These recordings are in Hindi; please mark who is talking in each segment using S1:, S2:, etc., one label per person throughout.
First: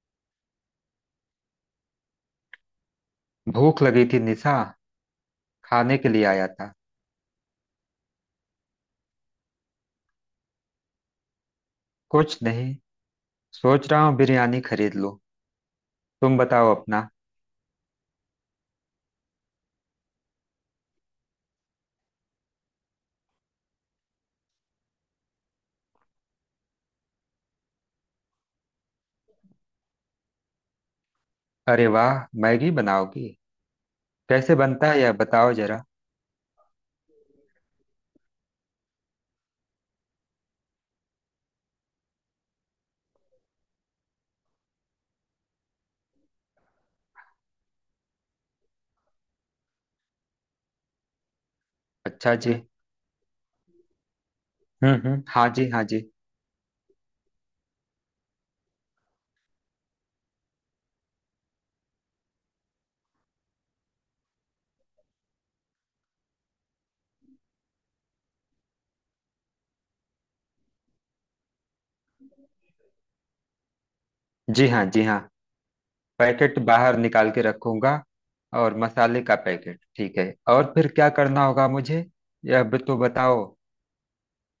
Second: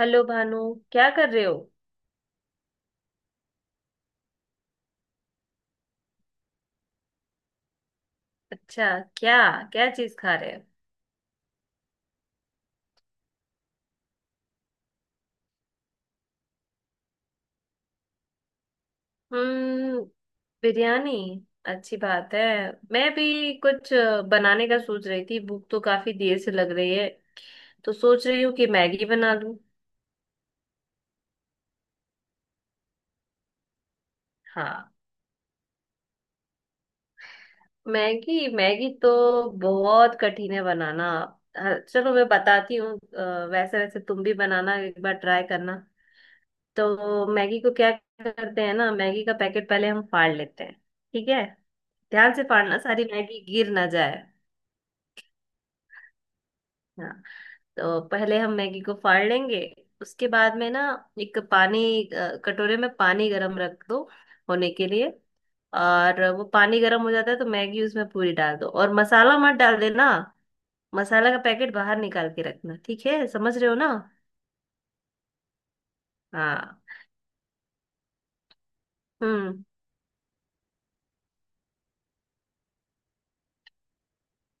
S1: हेलो भानु। क्या कर रहे हो।
S2: भूख लगी थी निशा। खाने के लिए आया था।
S1: अच्छा। क्या क्या चीज खा रहे हो।
S2: कुछ नहीं, सोच रहा हूँ बिरयानी खरीद लूँ। तुम बताओ अपना।
S1: हम्म। बिरयानी। अच्छी बात है। मैं भी कुछ बनाने का सोच रही थी, भूख तो काफी देर से लग रही है, तो सोच रही हूँ कि मैगी बना लूं।
S2: अरे वाह, मैगी बनाओगी? कैसे बनता
S1: हाँ।
S2: है यह बताओ जरा।
S1: मैगी मैगी तो बहुत कठिन है बनाना। हाँ, चलो मैं बताती हूँ। वैसे वैसे तुम भी बनाना, एक बार ट्राई करना। तो मैगी को क्या करते हैं ना, मैगी का पैकेट पहले हम फाड़ लेते हैं। ठीक है। ध्यान
S2: अच्छा
S1: से
S2: जी।
S1: फाड़ना, सारी मैगी गिर ना जाए।
S2: हम्म, हाँ जी हाँ जी।
S1: हाँ। तो पहले हम मैगी को फाड़ लेंगे। उसके बाद में ना एक पानी कटोरे में पानी गरम रख दो होने के लिए। और वो पानी गरम हो जाता है तो मैगी उसमें पूरी डाल दो, और मसाला मत डाल देना। मसाला का पैकेट बाहर निकाल के रखना, ठीक है, समझ रहे हो ना।
S2: जी हाँ जी हाँ। पैकेट
S1: हाँ।
S2: बाहर निकाल के रखूंगा। और मसाले का
S1: हम्म।
S2: पैकेट ठीक है। और फिर क्या करना होगा मुझे, यह भी तो बताओ।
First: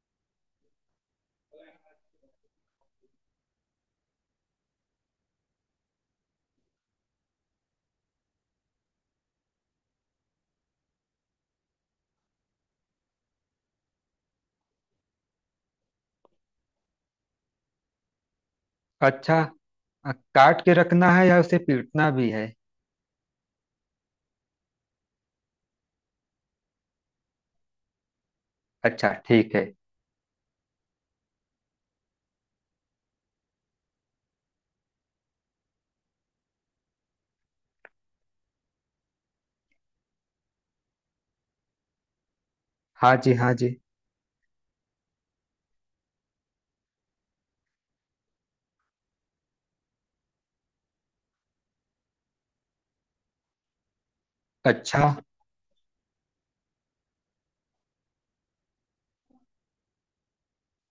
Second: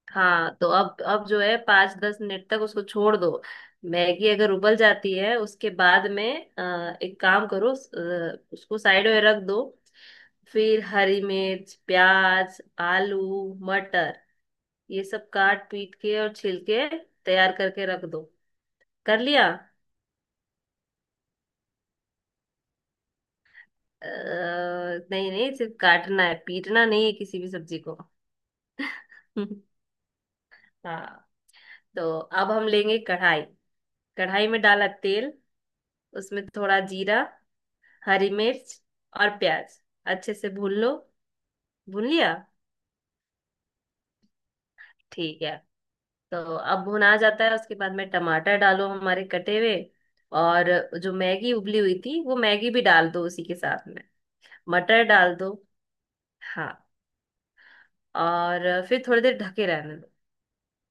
S1: हाँ। तो अब जो है 5-10 मिनट तक उसको छोड़ दो। मैगी अगर उबल जाती है उसके बाद में एक काम करो, उसको साइड में रख दो। फिर हरी मिर्च, प्याज, आलू, मटर, ये सब काट पीट के और छिल के तैयार करके रख दो। कर
S2: अच्छा।
S1: लिया।
S2: काट के रखना है या उसे पीटना भी है?
S1: नहीं नहीं, सिर्फ काटना है, पीटना नहीं है किसी भी सब्जी को।
S2: अच्छा ठीक है।
S1: हाँ। तो अब हम लेंगे कढ़ाई। कढ़ाई में डाला तेल। उसमें थोड़ा जीरा, हरी मिर्च और प्याज अच्छे से भून लो। भून लिया।
S2: हाँ जी हाँ जी।
S1: ठीक है। तो अब भुना जाता है उसके बाद में टमाटर डालो हमारे कटे हुए। और जो मैगी उबली हुई थी वो मैगी भी डाल दो उसी के साथ में।
S2: अच्छा।
S1: मटर डाल दो। हाँ। और फिर थोड़ी देर ढके रहने दो।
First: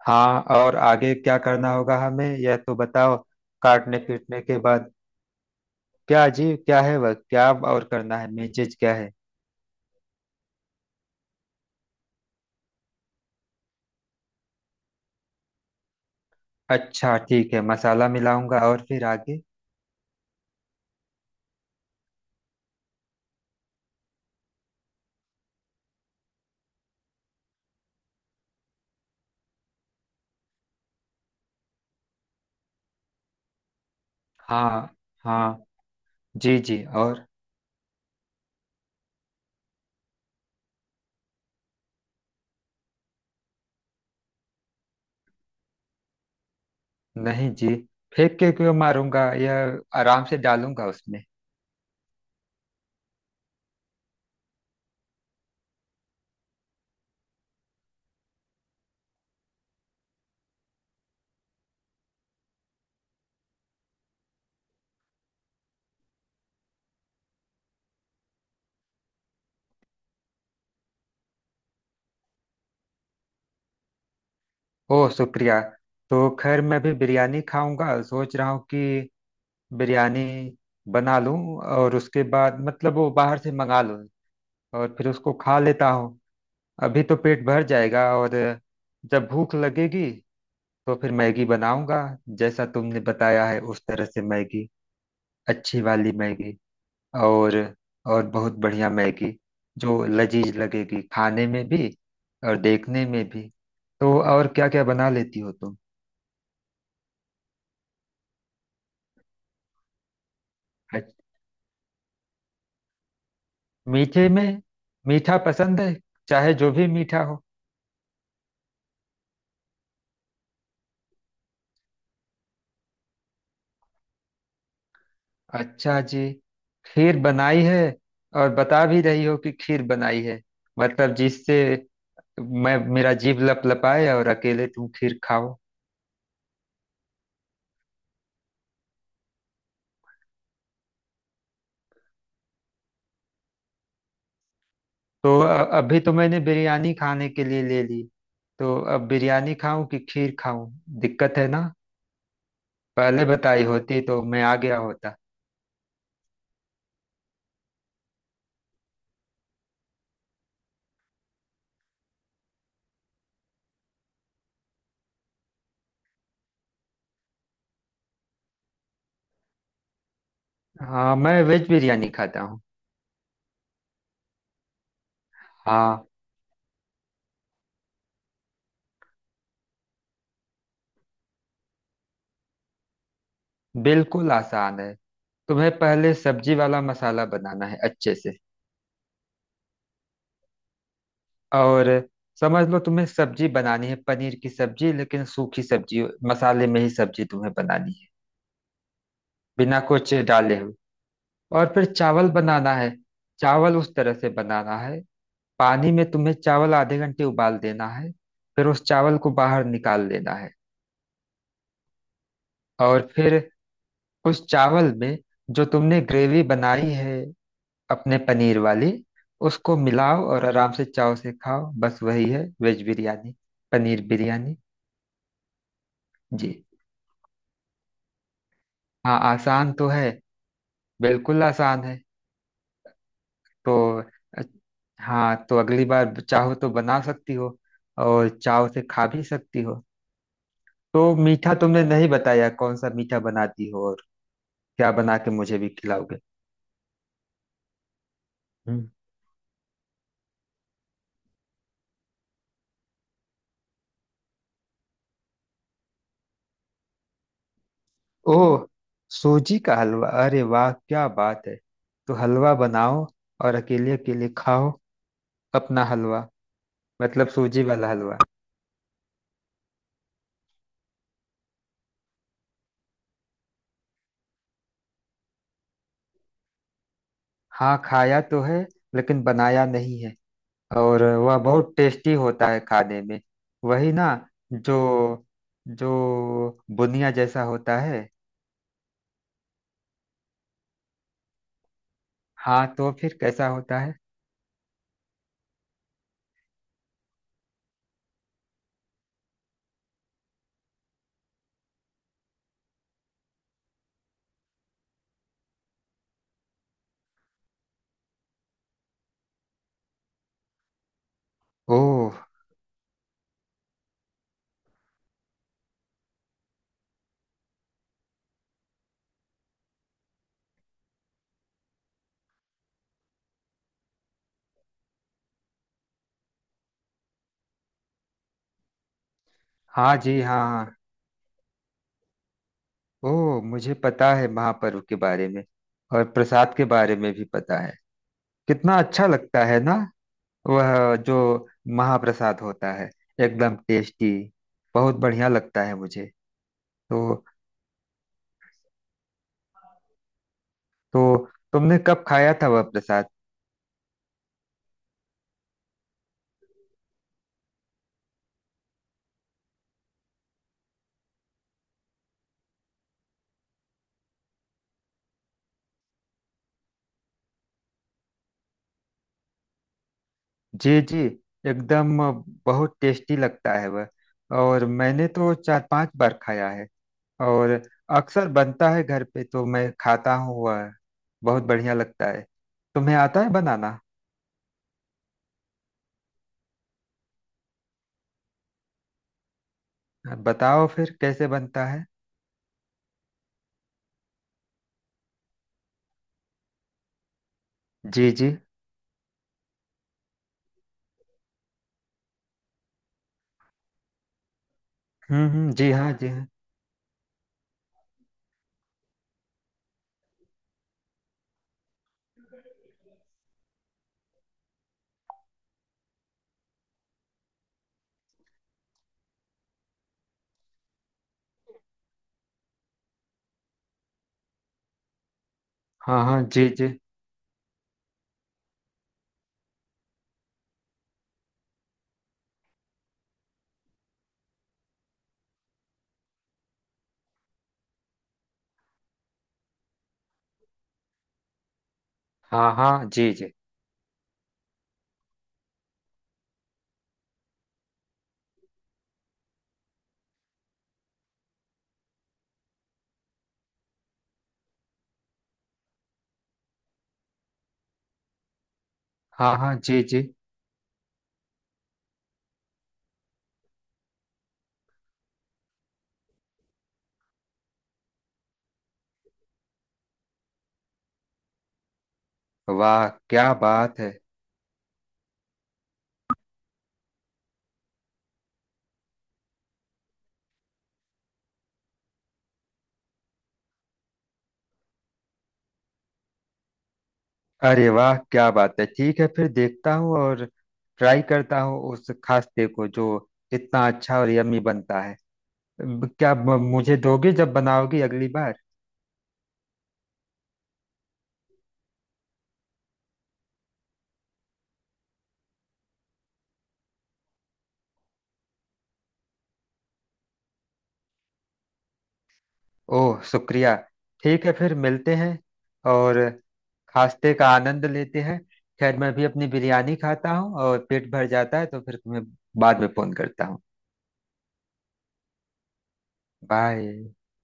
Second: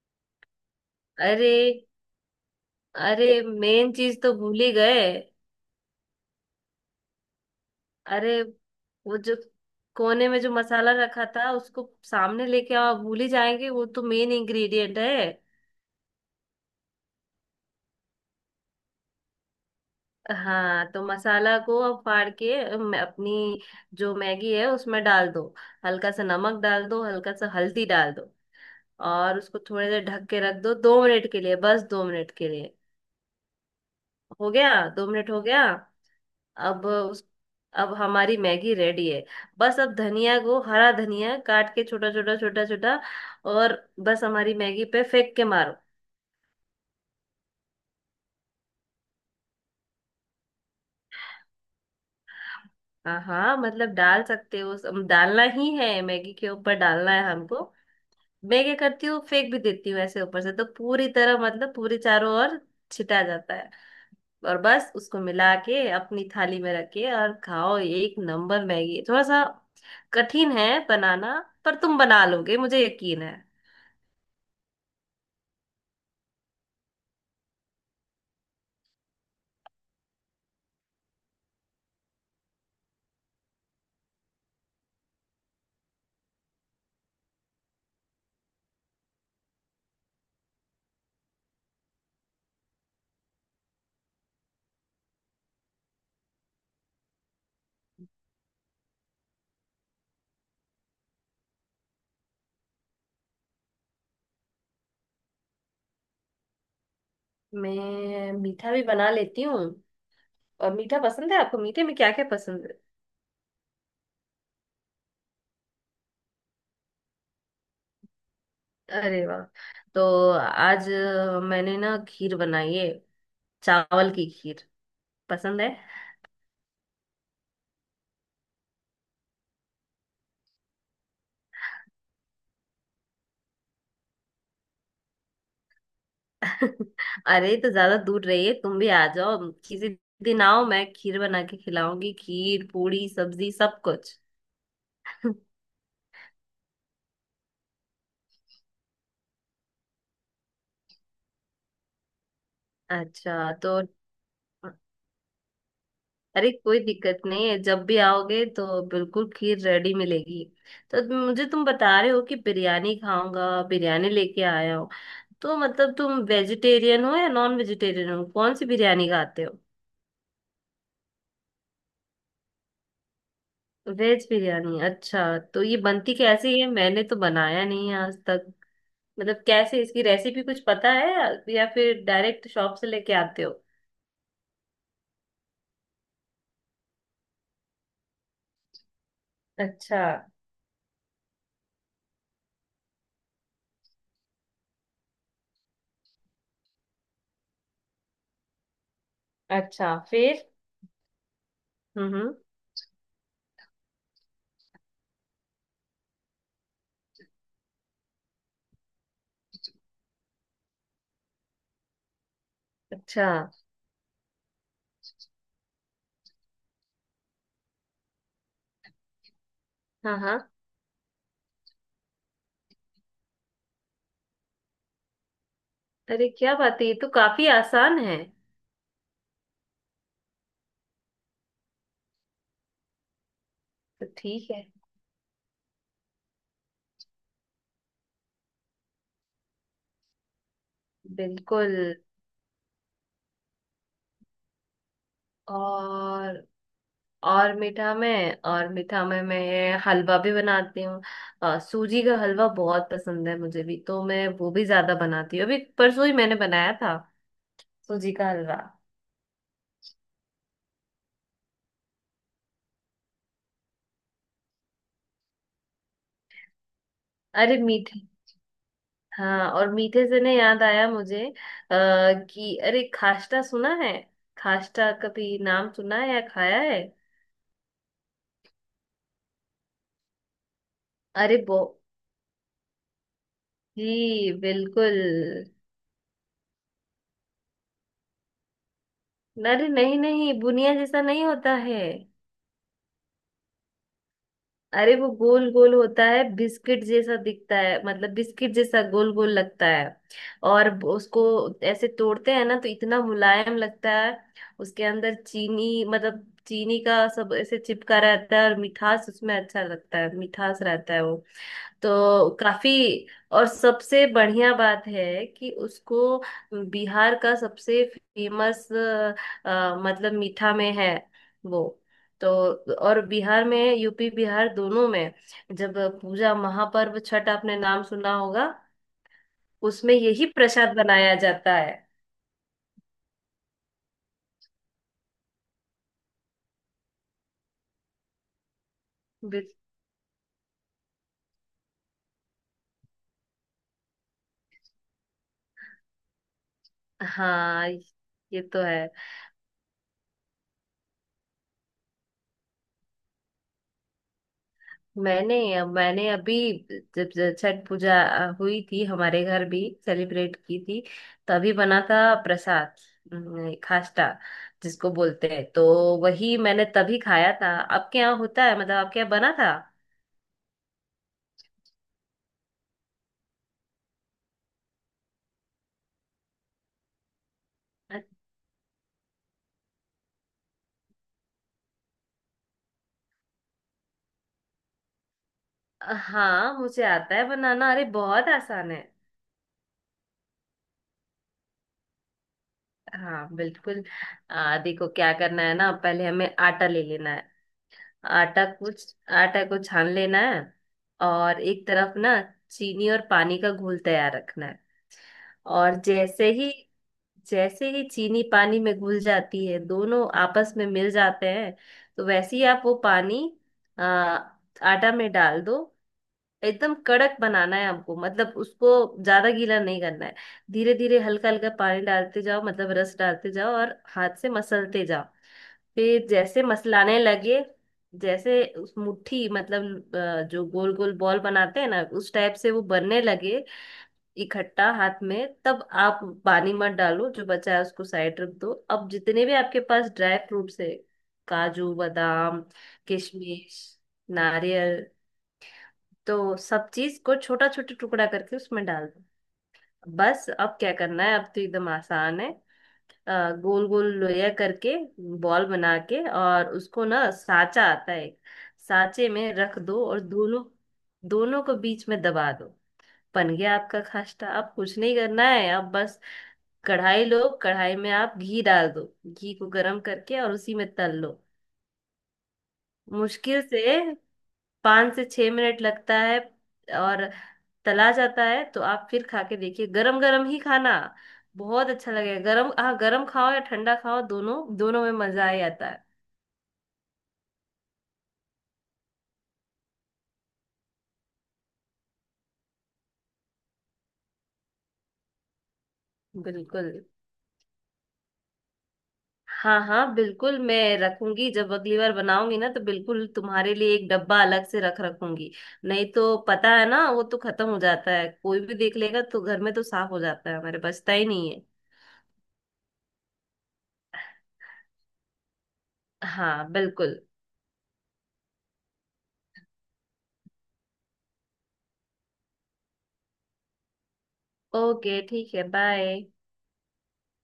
S2: हाँ, और आगे क्या
S1: अरे।
S2: करना होगा हमें, यह तो बताओ।
S1: अरे मेन
S2: काटने
S1: चीज तो
S2: पीटने के
S1: भूल ही
S2: बाद
S1: गए।
S2: क्या जी, क्या है वह? क्या और करना है,
S1: अरे
S2: मेन चीज क्या है?
S1: वो जो कोने में जो मसाला रखा था उसको सामने लेके आओ, भूल ही जाएंगे, वो तो मेन इंग्रेडिएंट है।
S2: अच्छा ठीक है, मसाला मिलाऊंगा और फिर आगे?
S1: हाँ। तो मसाला को अब फाड़ के अपनी जो मैगी है उसमें डाल दो। हल्का सा नमक डाल दो, हल्का सा हल्दी डाल दो। और उसको थोड़ी देर ढक के रख दो, 2 मिनट के लिए, बस 2 मिनट के लिए। हो गया।
S2: हाँ
S1: 2 मिनट हो गया।
S2: हाँ जी जी,
S1: अब उस
S2: और?
S1: अब हमारी मैगी रेडी है। बस अब धनिया को, हरा धनिया काट के, छोटा छोटा छोटा छोटा। और बस हमारी मैगी पे फेंक के मारो।
S2: नहीं जी, फेंक के क्यों मारूंगा? यह आराम से डालूंगा उसमें।
S1: हाँ हाँ, मतलब डाल सकते हो। डालना ही है, मैगी के ऊपर डालना है हमको। मैं क्या करती हूँ, फेंक भी देती हूँ ऐसे ऊपर से तो पूरी तरह, मतलब पूरी चारों ओर छिटा जाता है। और बस उसको मिला के अपनी थाली में रख के और खाओ, ये एक नंबर मैगी है। थोड़ा सा कठिन है बनाना, पर तुम बना लोगे मुझे यकीन है।
S2: ओह शुक्रिया। तो खैर मैं भी बिरयानी खाऊंगा, सोच रहा हूँ कि बिरयानी बना लूं। और उसके बाद मतलब वो बाहर से मंगा लूं, और फिर उसको खा लेता हूँ। अभी तो पेट भर जाएगा, और जब भूख लगेगी तो फिर मैगी बनाऊंगा, जैसा तुमने बताया है उस तरह से। मैगी, अच्छी वाली मैगी, और और बहुत बढ़िया मैगी, जो लजीज लगेगी खाने में भी और देखने में भी। तो और क्या क्या बना लेती हो तुम?
S1: मैं मीठा भी बना लेती हूँ। और मीठा
S2: अच्छ-
S1: पसंद है आपको? मीठे में क्या क्या पसंद
S2: मीठे में मीठा पसंद है, चाहे जो भी मीठा हो।
S1: है? अरे वाह। तो आज मैंने ना खीर बनाई है, चावल की खीर। पसंद है?
S2: अच्छा जी, खीर बनाई है। और बता भी रही हो कि खीर बनाई है, मतलब जिससे मैं, मेरा जीभ लपलपाए और अकेले तुम खीर खाओ।
S1: अरे तो ज्यादा दूर रहिए, तुम भी आ जाओ किसी दिन, आओ, मैं खीर बना के खिलाऊंगी, खीर पूड़ी सब्जी सब कुछ।
S2: तो अभी तो मैंने बिरयानी खाने के लिए ले ली, तो अब बिरयानी खाऊं कि खीर खाऊं, दिक्कत है ना। पहले
S1: अच्छा।
S2: बताई
S1: तो
S2: होती तो मैं आ गया होता।
S1: अरे कोई दिक्कत नहीं है, जब भी आओगे तो बिल्कुल खीर रेडी मिलेगी। तो मुझे तुम बता रहे हो कि बिरयानी खाऊंगा, बिरयानी लेके आया हो, तो मतलब तुम वेजिटेरियन हो या नॉन वेजिटेरियन हो, कौन सी बिरयानी खाते हो?
S2: हाँ, मैं वेज बिरयानी खाता हूँ।
S1: वेज बिरयानी, अच्छा। तो ये
S2: हाँ,
S1: बनती कैसी है, मैंने तो बनाया नहीं है आज। मतलब कैसे इसकी रेसिपी कुछ पता है या फिर डायरेक्ट शॉप से लेके आते हो?
S2: बिल्कुल आसान है। तुम्हें पहले सब्जी वाला मसाला बनाना है अच्छे से।
S1: अच्छा।
S2: और समझ लो, तुम्हें सब्जी बनानी है, पनीर की सब्जी, लेकिन सूखी सब्जी। मसाले में ही सब्जी तुम्हें बनानी है, बिना
S1: अच्छा
S2: कुछ
S1: फिर।
S2: डाले हुए। और फिर चावल
S1: हम्म।
S2: बनाना है। चावल उस तरह से बनाना है, पानी में तुम्हें चावल आधे घंटे उबाल देना है। फिर उस चावल को बाहर निकाल लेना है। और
S1: अच्छा।
S2: फिर उस चावल में जो तुमने ग्रेवी बनाई है अपने पनीर वाली, उसको
S1: हाँ
S2: मिलाओ
S1: हाँ।
S2: और आराम से चाव से खाओ। बस वही है वेज बिरयानी, पनीर बिरयानी।
S1: अरे
S2: जी।
S1: क्या बात है, ये तो काफी आसान है।
S2: हाँ आसान तो है, बिल्कुल आसान है। तो
S1: तो
S2: अ-
S1: ठीक है।
S2: हाँ, तो अगली बार चाहो तो बना सकती हो और चाव से खा भी सकती हो। तो मीठा
S1: बिल्कुल।
S2: तुमने नहीं बताया, कौन सा मीठा बनाती हो और क्या बना के मुझे भी खिलाओगे?
S1: और और मीठा में और
S2: हम्म।
S1: मीठा में मैं हलवा भी बनाती हूँ। सूजी का हलवा बहुत पसंद है, मुझे भी, तो मैं वो भी ज्यादा बनाती हूँ, अभी परसों ही मैंने बनाया था सूजी का
S2: ओह,
S1: हलवा।
S2: सूजी का हलवा, अरे वाह क्या बात है। तो हलवा बनाओ और अकेले अकेले खाओ अपना हलवा, मतलब
S1: अरे
S2: सूजी वाला
S1: मीठे।
S2: हलवा।
S1: हाँ, और मीठे से ना याद आया मुझे कि अरे खास्टा सुना है? खास्टा कभी नाम सुना है या खाया है?
S2: हाँ खाया तो है, लेकिन बनाया नहीं है। और वह
S1: अरे बो
S2: बहुत टेस्टी होता है खाने में। वही ना,
S1: जी
S2: जो
S1: बिल्कुल।
S2: जो बुनिया जैसा होता है।
S1: अरे नहीं नहीं, बुनिया जैसा नहीं होता है।
S2: हाँ, तो फिर कैसा होता है?
S1: अरे वो गोल गोल होता है, बिस्किट जैसा दिखता है, मतलब बिस्किट जैसा गोल गोल लगता है। और उसको ऐसे तोड़ते हैं ना तो इतना मुलायम लगता है, उसके अंदर चीनी, मतलब चीनी का सब ऐसे चिपका रहता है और मिठास उसमें अच्छा लगता है, मिठास रहता है।
S2: ओह।
S1: तो काफी। और सबसे बढ़िया बात है कि उसको, बिहार का सबसे फेमस, मतलब मीठा में है वो तो। और बिहार में, यूपी बिहार दोनों में जब पूजा महापर्व छठ, आपने नाम सुना होगा, उसमें
S2: हाँ जी,
S1: यही
S2: हाँ हाँ।
S1: प्रसाद बनाया जाता है।
S2: ओह मुझे पता है महापर्व के बारे में, और प्रसाद के बारे में भी पता है। कितना अच्छा लगता
S1: बिल-
S2: है ना, वह जो महाप्रसाद होता है, एकदम टेस्टी, बहुत बढ़िया लगता है मुझे। तो
S1: हाँ, ये तो है।
S2: तो तुमने कब खाया था वह प्रसाद?
S1: मैंने मैंने अभी, जब जब छठ पूजा हुई थी, हमारे घर भी सेलिब्रेट की थी, तभी बना था प्रसाद, खास्टा जिसको बोलते हैं, तो वही मैंने तभी खाया था, आपके यहाँ होता है, मतलब आपके यहाँ बना था।
S2: जी जी, एकदम बहुत टेस्टी लगता है वह। और मैंने तो 4-5 बार खाया है, और
S1: अ-
S2: अक्सर बनता है घर पे, तो मैं खाता हूँ वह। बहुत बढ़िया लगता है। तुम्हें आता है बनाना?
S1: हाँ, मुझे आता है बनाना, अरे बहुत आसान है।
S2: अब बताओ फिर कैसे बनता है।
S1: हाँ बिल्कुल। देखो क्या करना है ना, पहले हमें आटा ले लेना है।
S2: जी जी।
S1: आटा कुछ आटा को छान लेना है। और एक तरफ ना चीनी और पानी का घोल तैयार रखना है।
S2: हम्म, जी
S1: और
S2: हाँ जी हाँ।
S1: जैसे ही चीनी पानी में घुल जाती है, दोनों आपस में मिल जाते हैं, तो वैसे ही आप वो पानी आटा में डाल दो। एकदम कड़क बनाना है हमको, मतलब उसको ज्यादा गीला नहीं करना है। धीरे धीरे हल्का हल्का पानी डालते जाओ, मतलब रस डालते जाओ और हाथ से मसलते जाओ।
S2: हाँ
S1: फिर
S2: हाँ
S1: जैसे
S2: जी जी।
S1: मसलाने लगे, जैसे उस मुट्ठी, मतलब जो गोल गोल बॉल बनाते हैं ना, उस टाइप से वो बनने लगे, इकट्ठा हाथ में, तब आप पानी मत डालो, जो बचा है उसको साइड रख दो। अब जितने भी आपके पास ड्राई फ्रूट्स है, काजू, बादाम,
S2: हाँ हाँ जी जी।
S1: किशमिश, नारियल, तो सब चीज को छोटा छोटा टुकड़ा करके उसमें डाल दो। बस अब क्या करना है, अब तो एकदम आसान है। गोल गोल लोया करके बॉल बना के, और उसको ना साचा आता है, साचे में
S2: हाँ हाँ
S1: रख
S2: जी
S1: दो और
S2: जी।
S1: दोनों दोनों को बीच में दबा दो। बन गया आपका खास्टा। अब कुछ नहीं करना है, अब बस कढ़ाई लो, कढ़ाई में आप घी डाल दो, घी को गरम करके और उसी में तल लो।
S2: वाह क्या
S1: मुश्किल से
S2: बात है।
S1: 5 से 6 मिनट लगता है। और तला जाता है तो आप फिर खा के देखिए, गरम गरम ही खाना, बहुत अच्छा लगेगा गरम। हाँ, गरम खाओ या ठंडा खाओ, दोनों दोनों में मजा ही आता है।
S2: अरे वाह क्या बात है, ठीक है फिर देखता हूँ और ट्राई करता हूँ उस खास्ते को, जो इतना अच्छा और यम्मी बनता है। क्या
S1: बिल्कुल।
S2: मुझे दोगे जब बनाओगी अगली बार?
S1: हाँ हाँ बिल्कुल, मैं रखूंगी, जब अगली बार बनाऊंगी ना तो बिल्कुल तुम्हारे लिए एक डब्बा अलग से रख रखूंगी। नहीं तो पता है ना, वो तो खत्म हो जाता है, कोई भी देख लेगा तो घर में तो साफ हो जाता है, हमारे बचता ही नहीं है।
S2: ओह शुक्रिया। ठीक है फिर मिलते हैं और
S1: हाँ बिल्कुल।
S2: खास्ते का आनंद लेते हैं। खैर मैं भी अपनी बिरयानी खाता हूँ, और पेट भर जाता है, तो फिर तुम्हें बाद में फोन करता हूँ।
S1: ओके ठीक है, बाय।
S2: बाय।